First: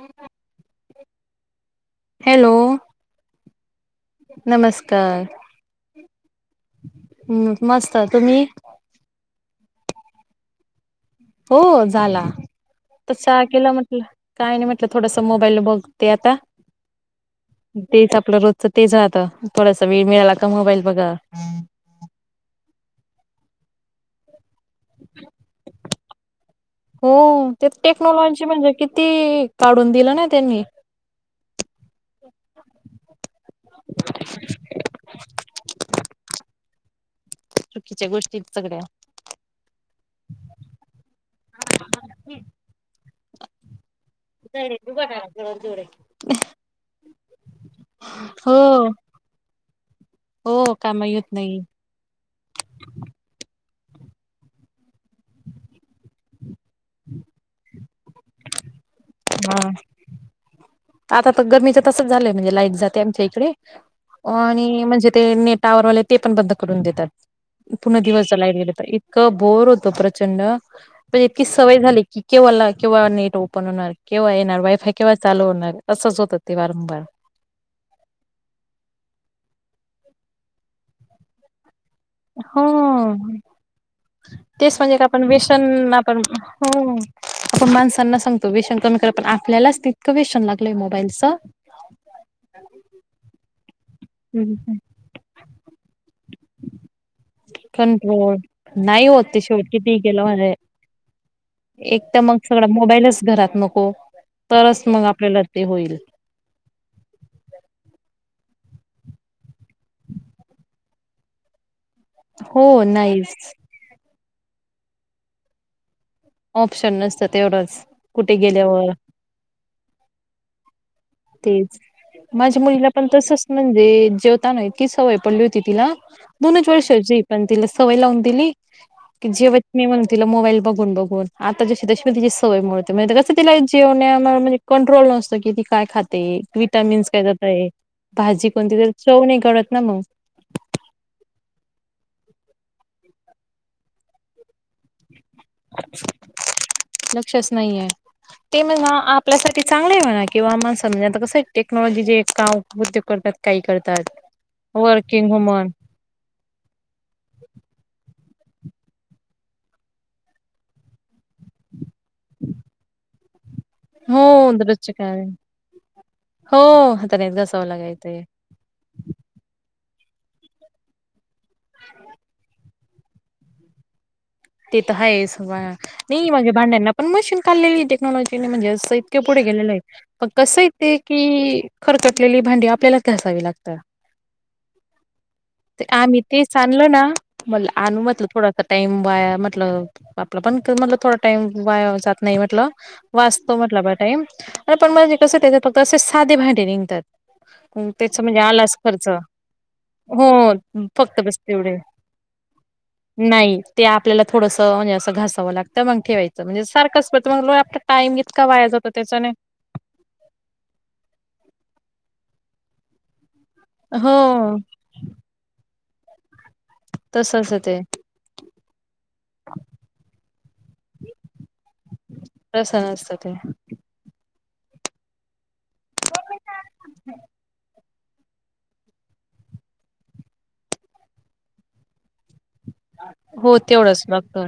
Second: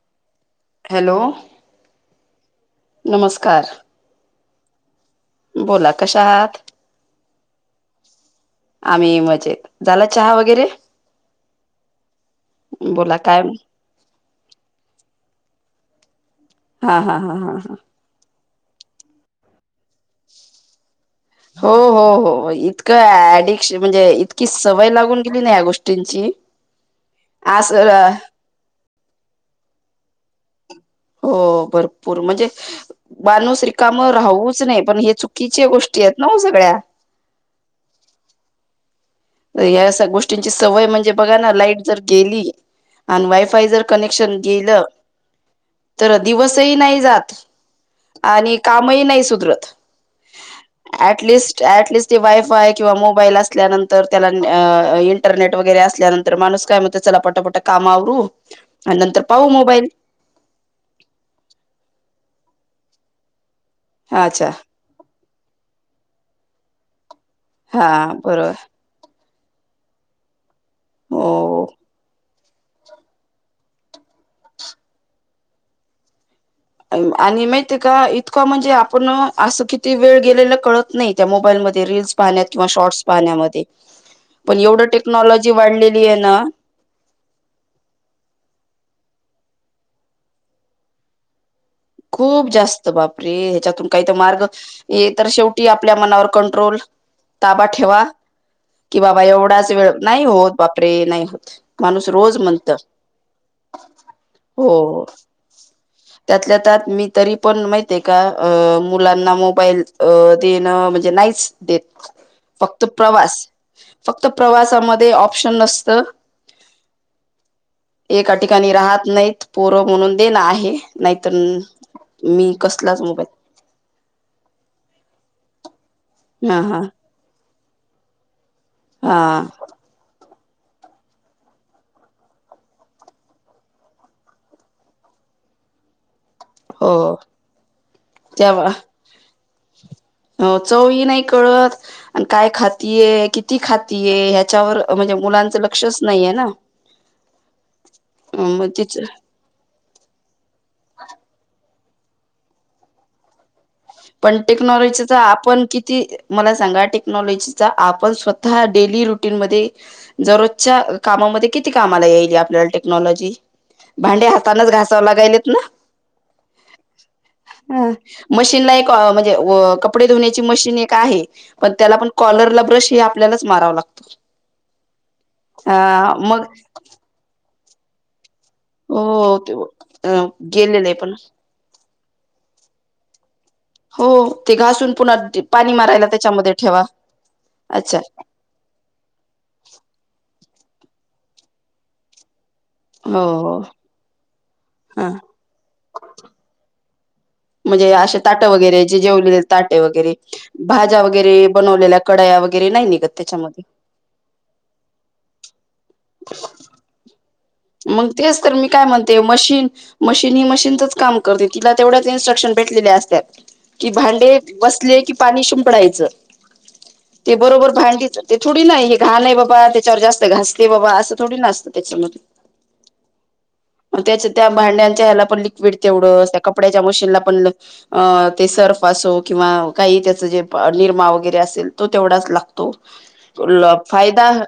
हम् ह hello hello नमस्कार नमस्कार बोला कशा आहात हम्म मस्त तुम्ही आम्ही मजेत झाला चहा वगैरे हो झाला बोला तस काय केलं म्हटलं काय नाही म्हटलं थोडस मोबाईल बघते आता हा हा हा हा हा तेच आपलं रोजच तेच ना आता थोडासा वेळ मिळाला का मोबाईल बघा हो हो हो इतकं ऍडिक्श म्हणजे इतकी सवय लागून गेली ना या गोष्टी तची हो ते टेक्नॉलॉजी म्हणजे किती काढून दिलं ना त्यांनी हो भरपूर म्हणजे माणूस रीकाम राहवूच नाही पण हे चुकीच्या गोष्टी आहेत ना सगळ्या चुकीच्या गोष्टी सगळ्या या गोष्टींची सवय म्हणजे बघा ना लाईट जर गेली आणि वायफाय जर कनेक्शन गेलं तर दिवसही नाही जात आणि हो कामही नाही सुधरत हो काम येत नाही ऍटलिस्ट, ऍटलिस्ट ते वायफाय किंवा मोबाईल असल्यानंतर तर त्याला इंटरनेट वगैरे असल्यानंतर माणूस काय म्हणतोय त्याला पटापटा कामं आवरू आणि नंतर पाहू हा मोबाईल आता तर गरमीच तसंच झालंय म्हणजे लाईट जाते आमच्या इकडे अच्छा आणि म्हणजे ते नेट टॉवरवाले ते पण बंद करून देतात. हा पुन्हा दिवसभर बरोबर लाईट गेले तरीही ईतकं बोर होत प्रचंड म्हणजे इतकी हो सवय झाली की केव्हा ला केव्हा नेट ओपन होणार केव्हा येणार वायफाय केव्हा चालू होणार असंच होत आणि माहितय का इतकं म्हणजे आपण असं किती वेळ गेलेलं कळत नाही त्या मोबाईलमध्ये रिल्स पाहण्यात किंवा शॉर्टस हो पाहण्यामध्ये पण तेच एवढं म्हणजे का आपण टेक्नॉलॉजी व्यसन वाढलेली आहे आपण ना आपण माणसांना सांगतो व्यसन कमी करा पण आपल्यालाच तितकं व्यसन लागलय मोबाईलचं खूप जास्त बाप रे ह्याच्यातून काही तर मार्ग ये तर शेवटी आपल्या मनावर कंट्रोल, ताबा ठेवा कंट्रोल की नाही बाबा होत ते शेवट एवढाच वेळ किती केलं नाही होत म्हणजे बापरे! नाही होत माणूस एक तर रोज मग म्हणत सगळं मोबाईलच घरात नको तरच मग हो आपल्याला ते होईल त्यातल्या त्यात मी तरी पण महित्या का मुलांना मोबाईल देणं म्हणजे नाहीच देत हो फक्त प्रवास नाहीच फक्त प्रवासामध्ये ऑप्शन नसतं ऑप्शन नसतं तेवढंच एका कुठे ठिकाणी गेल्यावर राहत नाहीत पोरं म्हणून देणं आहे नाहीतर तेच मी माझ्या मुलीला कसलाच पण तसंच मोबाईल म्हणजे जेवताना इतकी सवय पडली होती तिला हा दोनच हा वर्षाची हे पण तिला सवय लावून दिली हा की जेवत नाही म्हणती मोबाईल बघून बघून आता जशी जशी तची सवय मोडते कसं तिला जेवण्या म्हजे कंट्रोल नसतो की ती काय खाते, हो व्हिटामिन्स काय जातंय भाजी तेव्हा कोणती? तरी चव नाही कळतं ना मग हो चवही नाही कळत आणि काय खातीये किती खातीये ह्याच्यावर म्हणजे मुलांच लक्षच नाहीय ना लक्षच नाहीये मग तिच चांगलं आहे म्हणा किंवा माणसांमध्ये आता कसं आहे टेक्नॉलॉजी जे का काम, उद्योग करतात काही करत पण टेक्नॉलॉजीचा आपण किती मला सांगा टेक्नॉलॉजीचा आपण स्वतः हा डेली रुटीन मध्ये दररोजच्या कामामध्ये किती कामाला येईल? हि आपल्याला टेक्नॉलॉजी हो भांडे हातानच दररोजचे घासावं काय लागायलेत ना? हो हातानेच घासावं ह लागायचंय मशीन ला म्हणजे कपडे धुण्याची मशीन एक आहे, पण त्याला पण कॉलरला ब्रश हे आपल्यालाच मारावं लागतो. ते तर आहेच अ नाही मग म्हणजे भांड्यांना पण मशीन काढलेली टेक्नॉलॉजी ने म्हणजे असं इतके हो पुढे गेलेलं आहे पण कसंय गेलेलं आहे ते पण की खरकटलेली भांडी आपल्यालाच घासावी लागतात हो ते घासून पुन्हा पाणी ते मारायला आम्ही त्याच्यामध्ये तेच ठेवा आणलो ना म्हल अच्छा आणू म्हटलं थोडा टाइम वाया म्हटलं आपला पण तर म्हणलं थोडा टाईम वाया जात नाही म्हटलं हो वाचतो हो म्हटलं आपला टाइम अरे पण हा म्हजे कसं त्याच्यात फक्त असे साधे भांडे निघतात म्हणजे असे त्याच म्हणजे ताटं आलाच वगैरे जे खर्च जेवलेले ताटे वगैरे हो भाज्या फक्त बस वगैरे तेवढे बनवलेल्या कडाया वगैरे नाही निघत नाही त्याच्यामध्ये ते आपल्याला थोडस म्हणजे अस घासावं लागतं मग ठेवायचं म्हणजे सारखंच पण मग आपला मग टाइम तेच इतका तर वाया मी काय जातो म्हणते त्याच्याने मशीन मशीन ही मशीनचच काम करते तिला तेवढ्या त्या इन्स्ट्रक्शन भेटलेले असत्यात की हो भांडे बसले की पाणी शिंपडायचं [inaudible] ते बरोबर भांडीच ते थोडी नाही हे घाण आहे बाबा त्याच्यावर जास्त घासते बाबा असं थोडी ना असतं त्याच्यामध्ये प्रसन असतं ते. च त्या भांड्यांच्या ह्याला पण लिक्विड तेवढंच, त्या कपड्यांच्या मशीनला पण लिक्वी अ ते सर्फ असो किंवा काही त्याच जे निरमा वगैरे असेल तो तेवढाच लाग तो हो तेवढंच फायदा डॉक्टर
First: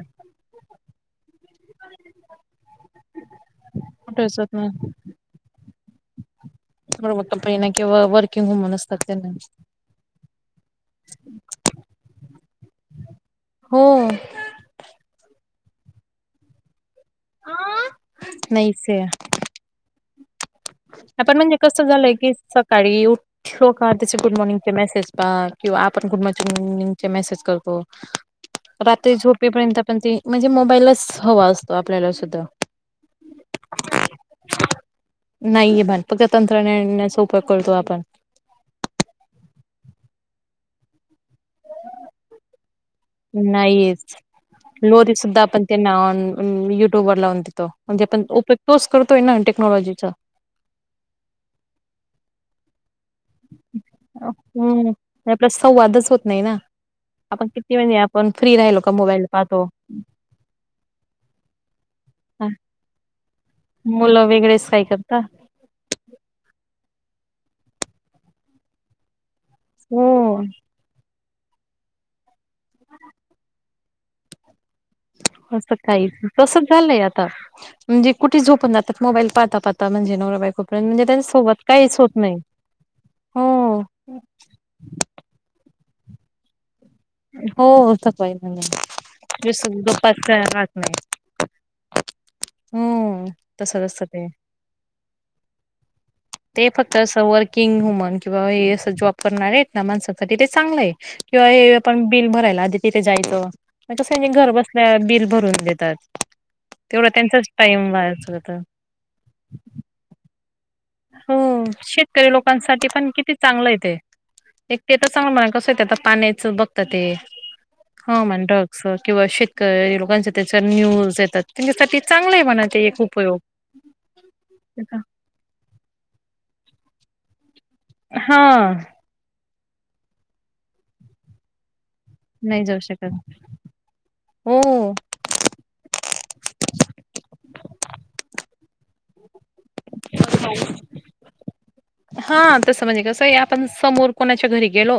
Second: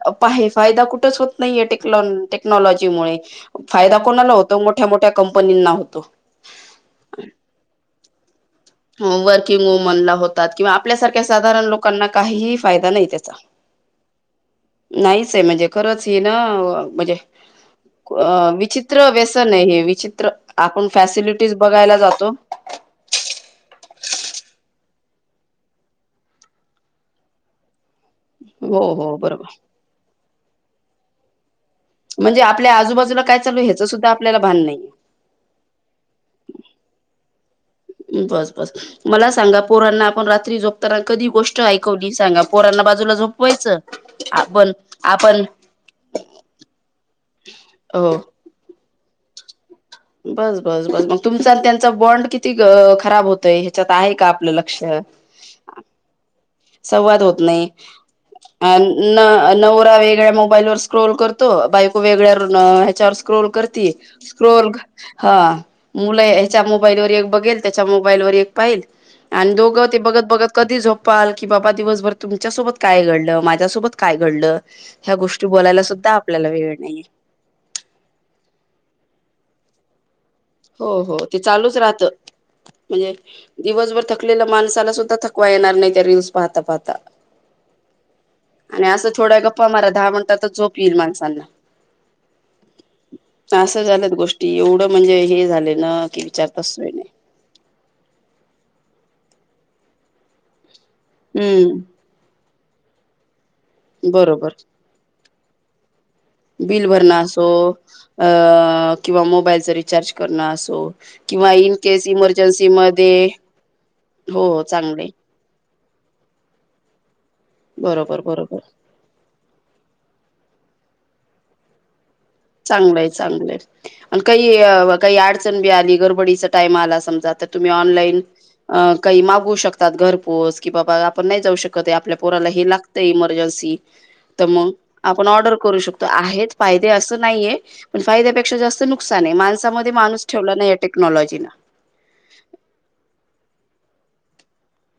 फायदा कुठेच होत नाहीये टेकनॉ टेक्नॉलॉजी मुळे फायदा कुठे कोणाला असत होतो ना मोठ्या मोठ्या कंपनीना होतो. म्हणून म्हटलंय [unintelligible] किंवा वर्किंग वुमन असतात त्यांना वर्किंग वुमन ला होतात किंवा आपल्यासारख्या साधारण लोकांना काहीही फायदा नाही त्याचा. [inaudible] नाहीच आहे म्हणजे खरंच ह ना म्हणजे नाहीच आहे विचित्र व्यसन आहे हे विचित्र. आपण आपण फॅसिलिटीज म्हणजे कस बघायला झालंय जातो की सकाळी उठलो का त्याचे गुड मॉर्निंग चे मेसेज पा किंवा आपण गुड मॉमीगचे निंग चे मेसेज करतो. हो रात्री हो बरोबर. झोपेपर्यंत पण ते म्हणजे मोबाईललच हवा असतो. आपल्याला म्हणजे सुद्धा आपल्या आजूबाजूला काय चालू ह्याच सुद्धा आपल्याला भान नाही. नाहीये भान फक्त तंत्रज्ञानाना सोबत. बस बस मला सांगा पोरांना आपण रात्री झोपताना कधी गोष्ट ऐकवली सांगा, पोरांना बाजूला झोपवायचं नाहीच आपण लोरी सुद्धा आपण त्यांना युट्यूब वर लावून देतो म्हणे ऑपरेत तोच करतोय ना टेक्नॉलॉजीचा ब बस बस मग तुमचा त्यांचा बाँड किती खराब होतय ह्याच्यात आहे का आपलं लक्ष? हम्म आपला संवादच होत नाही ना संवाद होत आपण नाही किती म्हणजे आपण फ्री अ राहिलो का न मोबाईल पाहतो नवरा वेगळ्या मोबाईल स्क्रोल करतो बा यको वेगळ्या हा, न ह्याच्यावर स्क्रोल करती मुलं वेगळेच स्क्रोल काय करता हां मुलं ह्याच्या मोबाईल वर एक बघेल, त्याच्या मोबाईल वर एक पाहिलं- आणि दोघं ते हो बघत बघत कधी झोप पाल की बाबा दिवसभर तुमच्या सोबत काय घडलं, माझ्या सोबत काय घडलं ह्या गोष्टी असं बोलायला काही सुद्धा आपल्याला तसंच वेळ झालंय नाहीये आता, म्हणजे कुठे झोपून जातात मोबाईल पाहता पाहता आता म्हणजे नवरा बायको प्रेम हो म्हणजे हो ते त्यांच्यासोबत चालूच काहीच राहतं होत नाहीं. म्हणजे दिवसभर थकलेल्या माणसाला सुद्धा थकवा येणार नाही त्या रील्स पाहता पाहता. आणि असं थोड्या [unintelligible] गप्पा मारा दहा [inaudible] हो तस आस तसं झाल्यात ते गोष्टी एवढं म्हंजे हे झाले न ते फक्त असं वर्किंग वुमन किंवा हे असं जॉब करणारे आहेत ना माणसांसाठी ते चांगलय. किंवा हे हम्म आपण बिल भरायला आधी तिथे जायचं, कसं नी घर बरोबर बसल्या बिल भरून देतात. बिल तेवढा भरण त्यांचाच असो टाइम वाया अ जातो. किंवा मोबाईलच रिचार्ज करण असो हो किंवा इन केस शेतकरी इमर्जन्सी लोकांसाठी पण मधे किती चांगलं आहे ते. एक ते तस म्हणा कसं ते आहे ते आता, पाण्याच बघता ते. हो बरोबर म बरोबर ड्रग्स किंवा शेतकरी लोकांच्या त्याच्या न्यूज येतात त्यांच्यासाठी चांगलं आहे म्हणा ते एक चांगलंय उपयोग. चांगलंय आणि काही काही अडचण बी आ आणि गरबडीचा टाईम आला समजा, त तूम्ही ऑनलाईन हा अ मागवू शकता. तात घरपोच कि बाबा आपण नाही जाऊ शक कत आपल्या पोराला नाही हे जाऊ लागतय शकत इमर्जन्सी तर, हो. मग आपण ऑर्डर करू शकतो आहेत फायदे असं नाहिये पण फायद्यापेक्षा जास्त नुकसानय माणसामध्य हा तसं म्हणजे कसंय आप आपण समोर कोणाच्या घरी गेलो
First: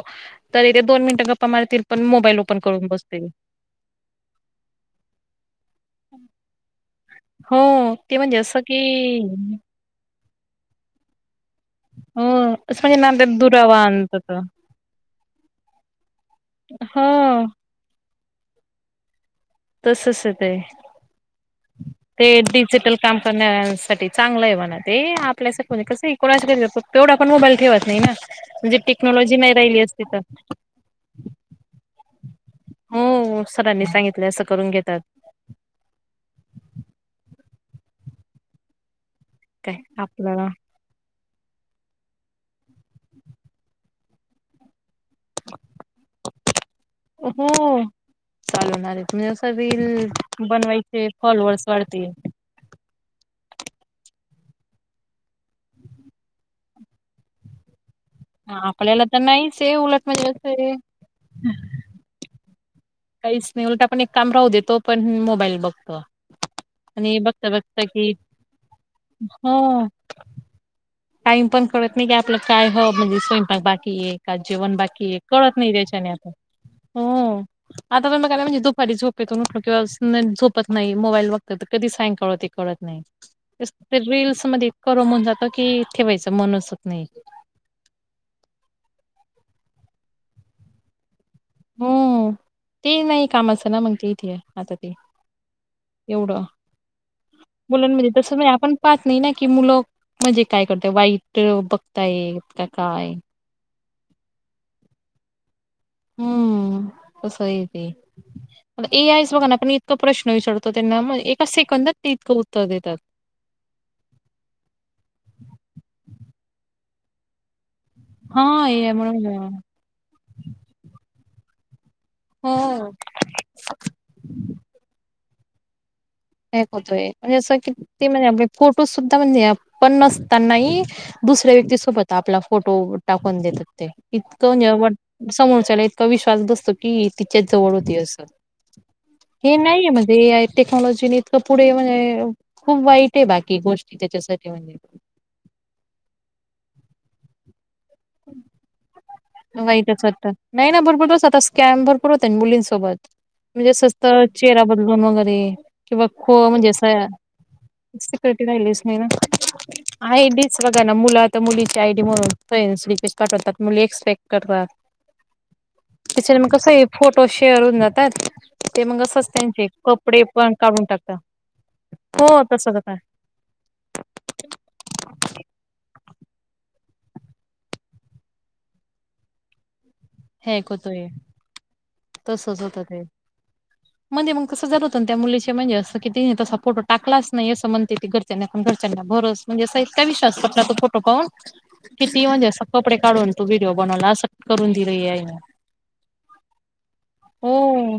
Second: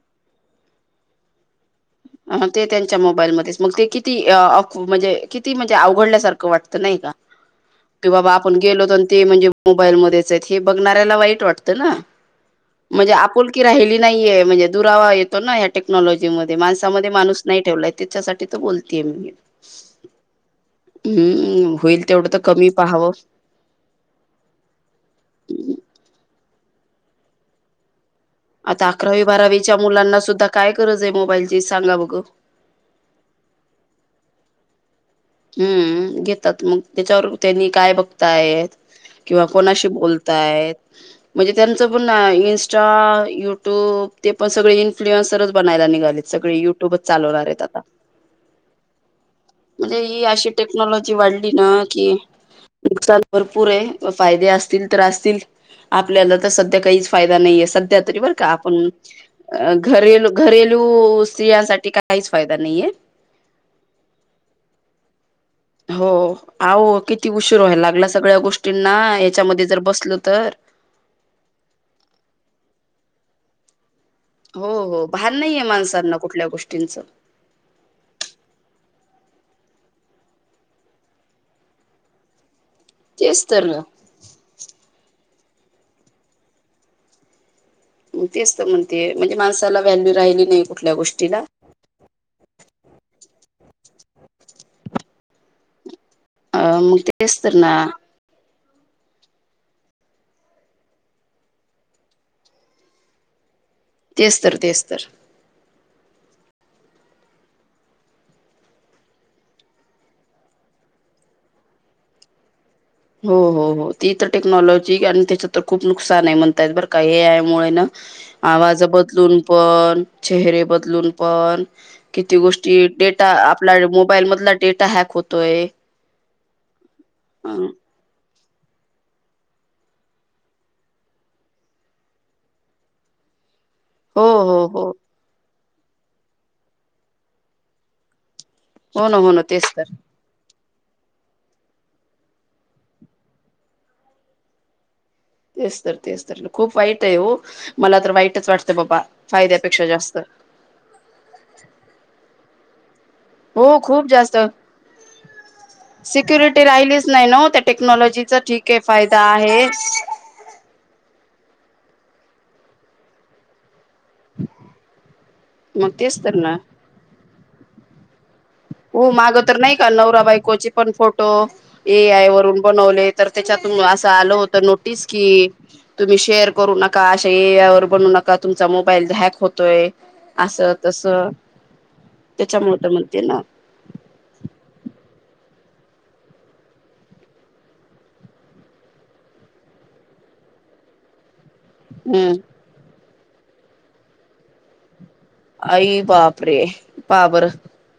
तरी, तेे दोन मिनिटं गप्पा मारतील पण मोबाईल ह ओपन ते करून त्यांच्या बसतील मोबाईलमध्येच मग ते किती अ अख म्हणजे किती म्हणजे अवघडल्यासारखं वाटतं नाही? हो की ते बाबा म्हणजे आपण असं की गेलो तन ते म्हणजे मोबाईल मध्येच हे बघणाऱ्याला वाईट वाटतं. त ना. हो असं म्हणजे म्हंजे नात्यात आपुलकी दुरावा राहिली आणतात नाहीये म्हणजे दुरावा येतो ना या टेक्नॉलॉजी मधे माणस हो मध्ये माणूस नाही ठेवलाय त्याच्यासाठी त बोलतेय मी. तसच ये ते हम्म होईल ते तेवढं तर कमी डिजिटल पाहावं काम करण्यासाठी चांगलं आहे म्हणा ते आपल्यासणी कस इड तेवढं आपण मोबाईल ठेवत नाही ना म्हणजे आता अकरावी टेक्नॉलॉजी नाही बारावीच्या राहिली असती मुलांना तर सुद्धा काय गरज आहे मोबाईलची सांगा बघं हो सरांनी सांगितले असं करून घेतात हम्म घेतात मग त्याच्यावर त्यांनी काय बघताय किंवा काय कोणाशी आपल्याला बोलताय म्हणजे त्यांचं पण इन्स्टा युट्यूब ते पण सगळे इन्फ्लुअन्स सरच बनायला निघाले सगळे यु हो चालणारे तुम्ही असा बल अ टे वा भरपूर आहे फायदे असतील तर असतील आपल्याला तर सध्या काहीच फायदा नाहीये सध्या तरी बर का हा, आपण आपल्याला तर नाहीच आहे उलट घरेल म्हणजे असं आहे घरेलू स्त्रियांसाठी काहीच फायदा नाहीये काहीच नाही उलटा पण एक काम राहू देेतो पण मोबाईल बघतो हो आह आणि किती बघता उशीर व्हायला बघता लागला की सगळ्या गोष्टींना याच्यामध्ये जर बसलं तर टाईम पण कळत नाही की आपलं काय ह म्हणजे स्वयंपाक बाकी आहे का हो जेवण हो बाकी भान कळत नाहीये नाही त्याच्याने माणसांना आता कुठल्या गोष्टींचं हो आता पण बघय म्हणजे दुपारी झ किंवा झोपत नाही मोबाईल वाघत तर कधी सायंकाळते कत नाही तेच तर ना रीलस मध्ये इतकं रमून जात की ठेवायचं मन असत नाही ग ते असत म्हणते म्हणजे माणसाला व्हॅल्यू राहिली नाही कुठल्या गोष्टीला हम्म ते नाही कामाचं ना मग ते इथ आता ते एवढं अ मग तेच तर ना बलाण म तस नाही आपण पाहत नाही ना की मुलं म्हणजे काय करत वाईट बघताय का काय तेस्तर तेस्तर हम्म तर सई ती ए आयस बघा ना आपण इतकं प्रश्न विचारतो त्यांना एका सेकंदात ते इतकं देतात. हो हो हो ती तर टेक्नॉलॉजी आणि त्याच तर खूप नुकसान आहे म्हणतायत बरं का हे यामुळे ना हा आवाज ए आय मुळे बदलून ना. पण चेहरे बदलून पण किती हो. गोष्टी डेटा आपला मोबाईल मधला डेटा हॅक होतोय एक होतोय म्हणजे असं हो किती म्हणजे अ फोटो सुद्धा म्हणजे पण नसतानाही दुसऱ्या व्यक्तीसोबत आपला फोटो टाकून देत हो इतकं हो समोरच्याला इतका विश्वास बसतो की तिच्याच जवळ होती असं हो ना हो ना हे तेच तर नाहीये मज टेक्नॉलॉजीने इतकं पुढे म्हणजे खूप वाईट आहे बाकी गोष्टी त्याच्यासाठी म्हणजे तेच तर तेच तर खूप वाईट आहे हो मला तर वाईटच वाटतं बाबा वाई फायद्यापेक्षा जास्त त्याचत नाही ना भरपूर बसत आता स्कॅम भरपूर होत ना मुलींसोबत म्हणजे हो असत खूप जास्त चेहरा बदलून वगैरे किंवा खो सिक्युरिटी म्हणजे असं राहिलीच नाही ना हो त्या टेक्नॉलॉजीचा ठीक आहे स् फायदा आहे नाहीह ना मुलं आता मुलीची आयडी म्हणून काठवतात मु मग तेच तर त्याच्या मग ना कस फोटो शेअर होऊन जातात ते हो असंच माग तर त्यांचे नाही का नवरा कपडे बाईकोचे काढून पण टाकतात फोटो ए आय हो वरून तसंच आता बनवले तर त्याच्यातून असं आल होत नोटीस की तुम्ही शेअर करू नका अशा एया ववर बनू नका तुमचा मोबाईल हॅक होतोय अस हॅक तस होतोय त्याच्यामुळे म म्ह मग तस जर होत त्या मु म्हणजे अस की त तसा फोटो टालाच नाही असं म्हणते ती घरच्यांनाण घरंना भरस म्हणजे असा इतका विश्स ट तो फोटो पाहून किती हम्म म्हणजे असं कपडे काढून तू व्हिडिओ बनवला अस करून दिले आहे आई बापरे पापर हो.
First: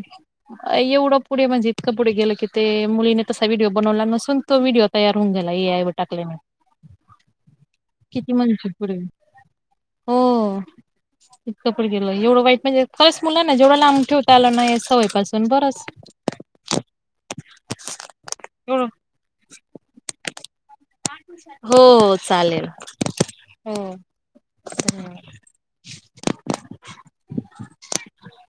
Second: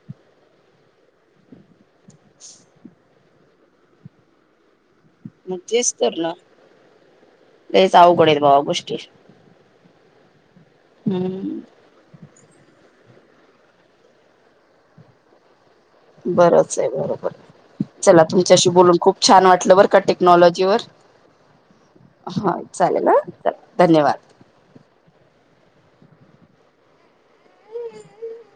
एवढं पुढे म्हणजे इतकं पुढे गेल की ते मुलीने तसा व्हडडीओ बनवला नसून तो व्हिडिओ तयार होऊन गला मग ए आय व तेच तर टाकले ना म लयच अवघड किती आहेत भावा म्हणष पुढे गोष्टी हो हम्म कपड गेलो एवढं वाईट म्हणजे खरंच मुला ना जेवढं लांब ठेवता आला नाही सवयपासून बरंच बरच आहे बरोबर चला तुमच्याशी एवढं बोलून खूप छान वाटलं बर का टेक्नॉलॉजी वर हा चालेल हा हो धन्यवाद धन्यवाद. ह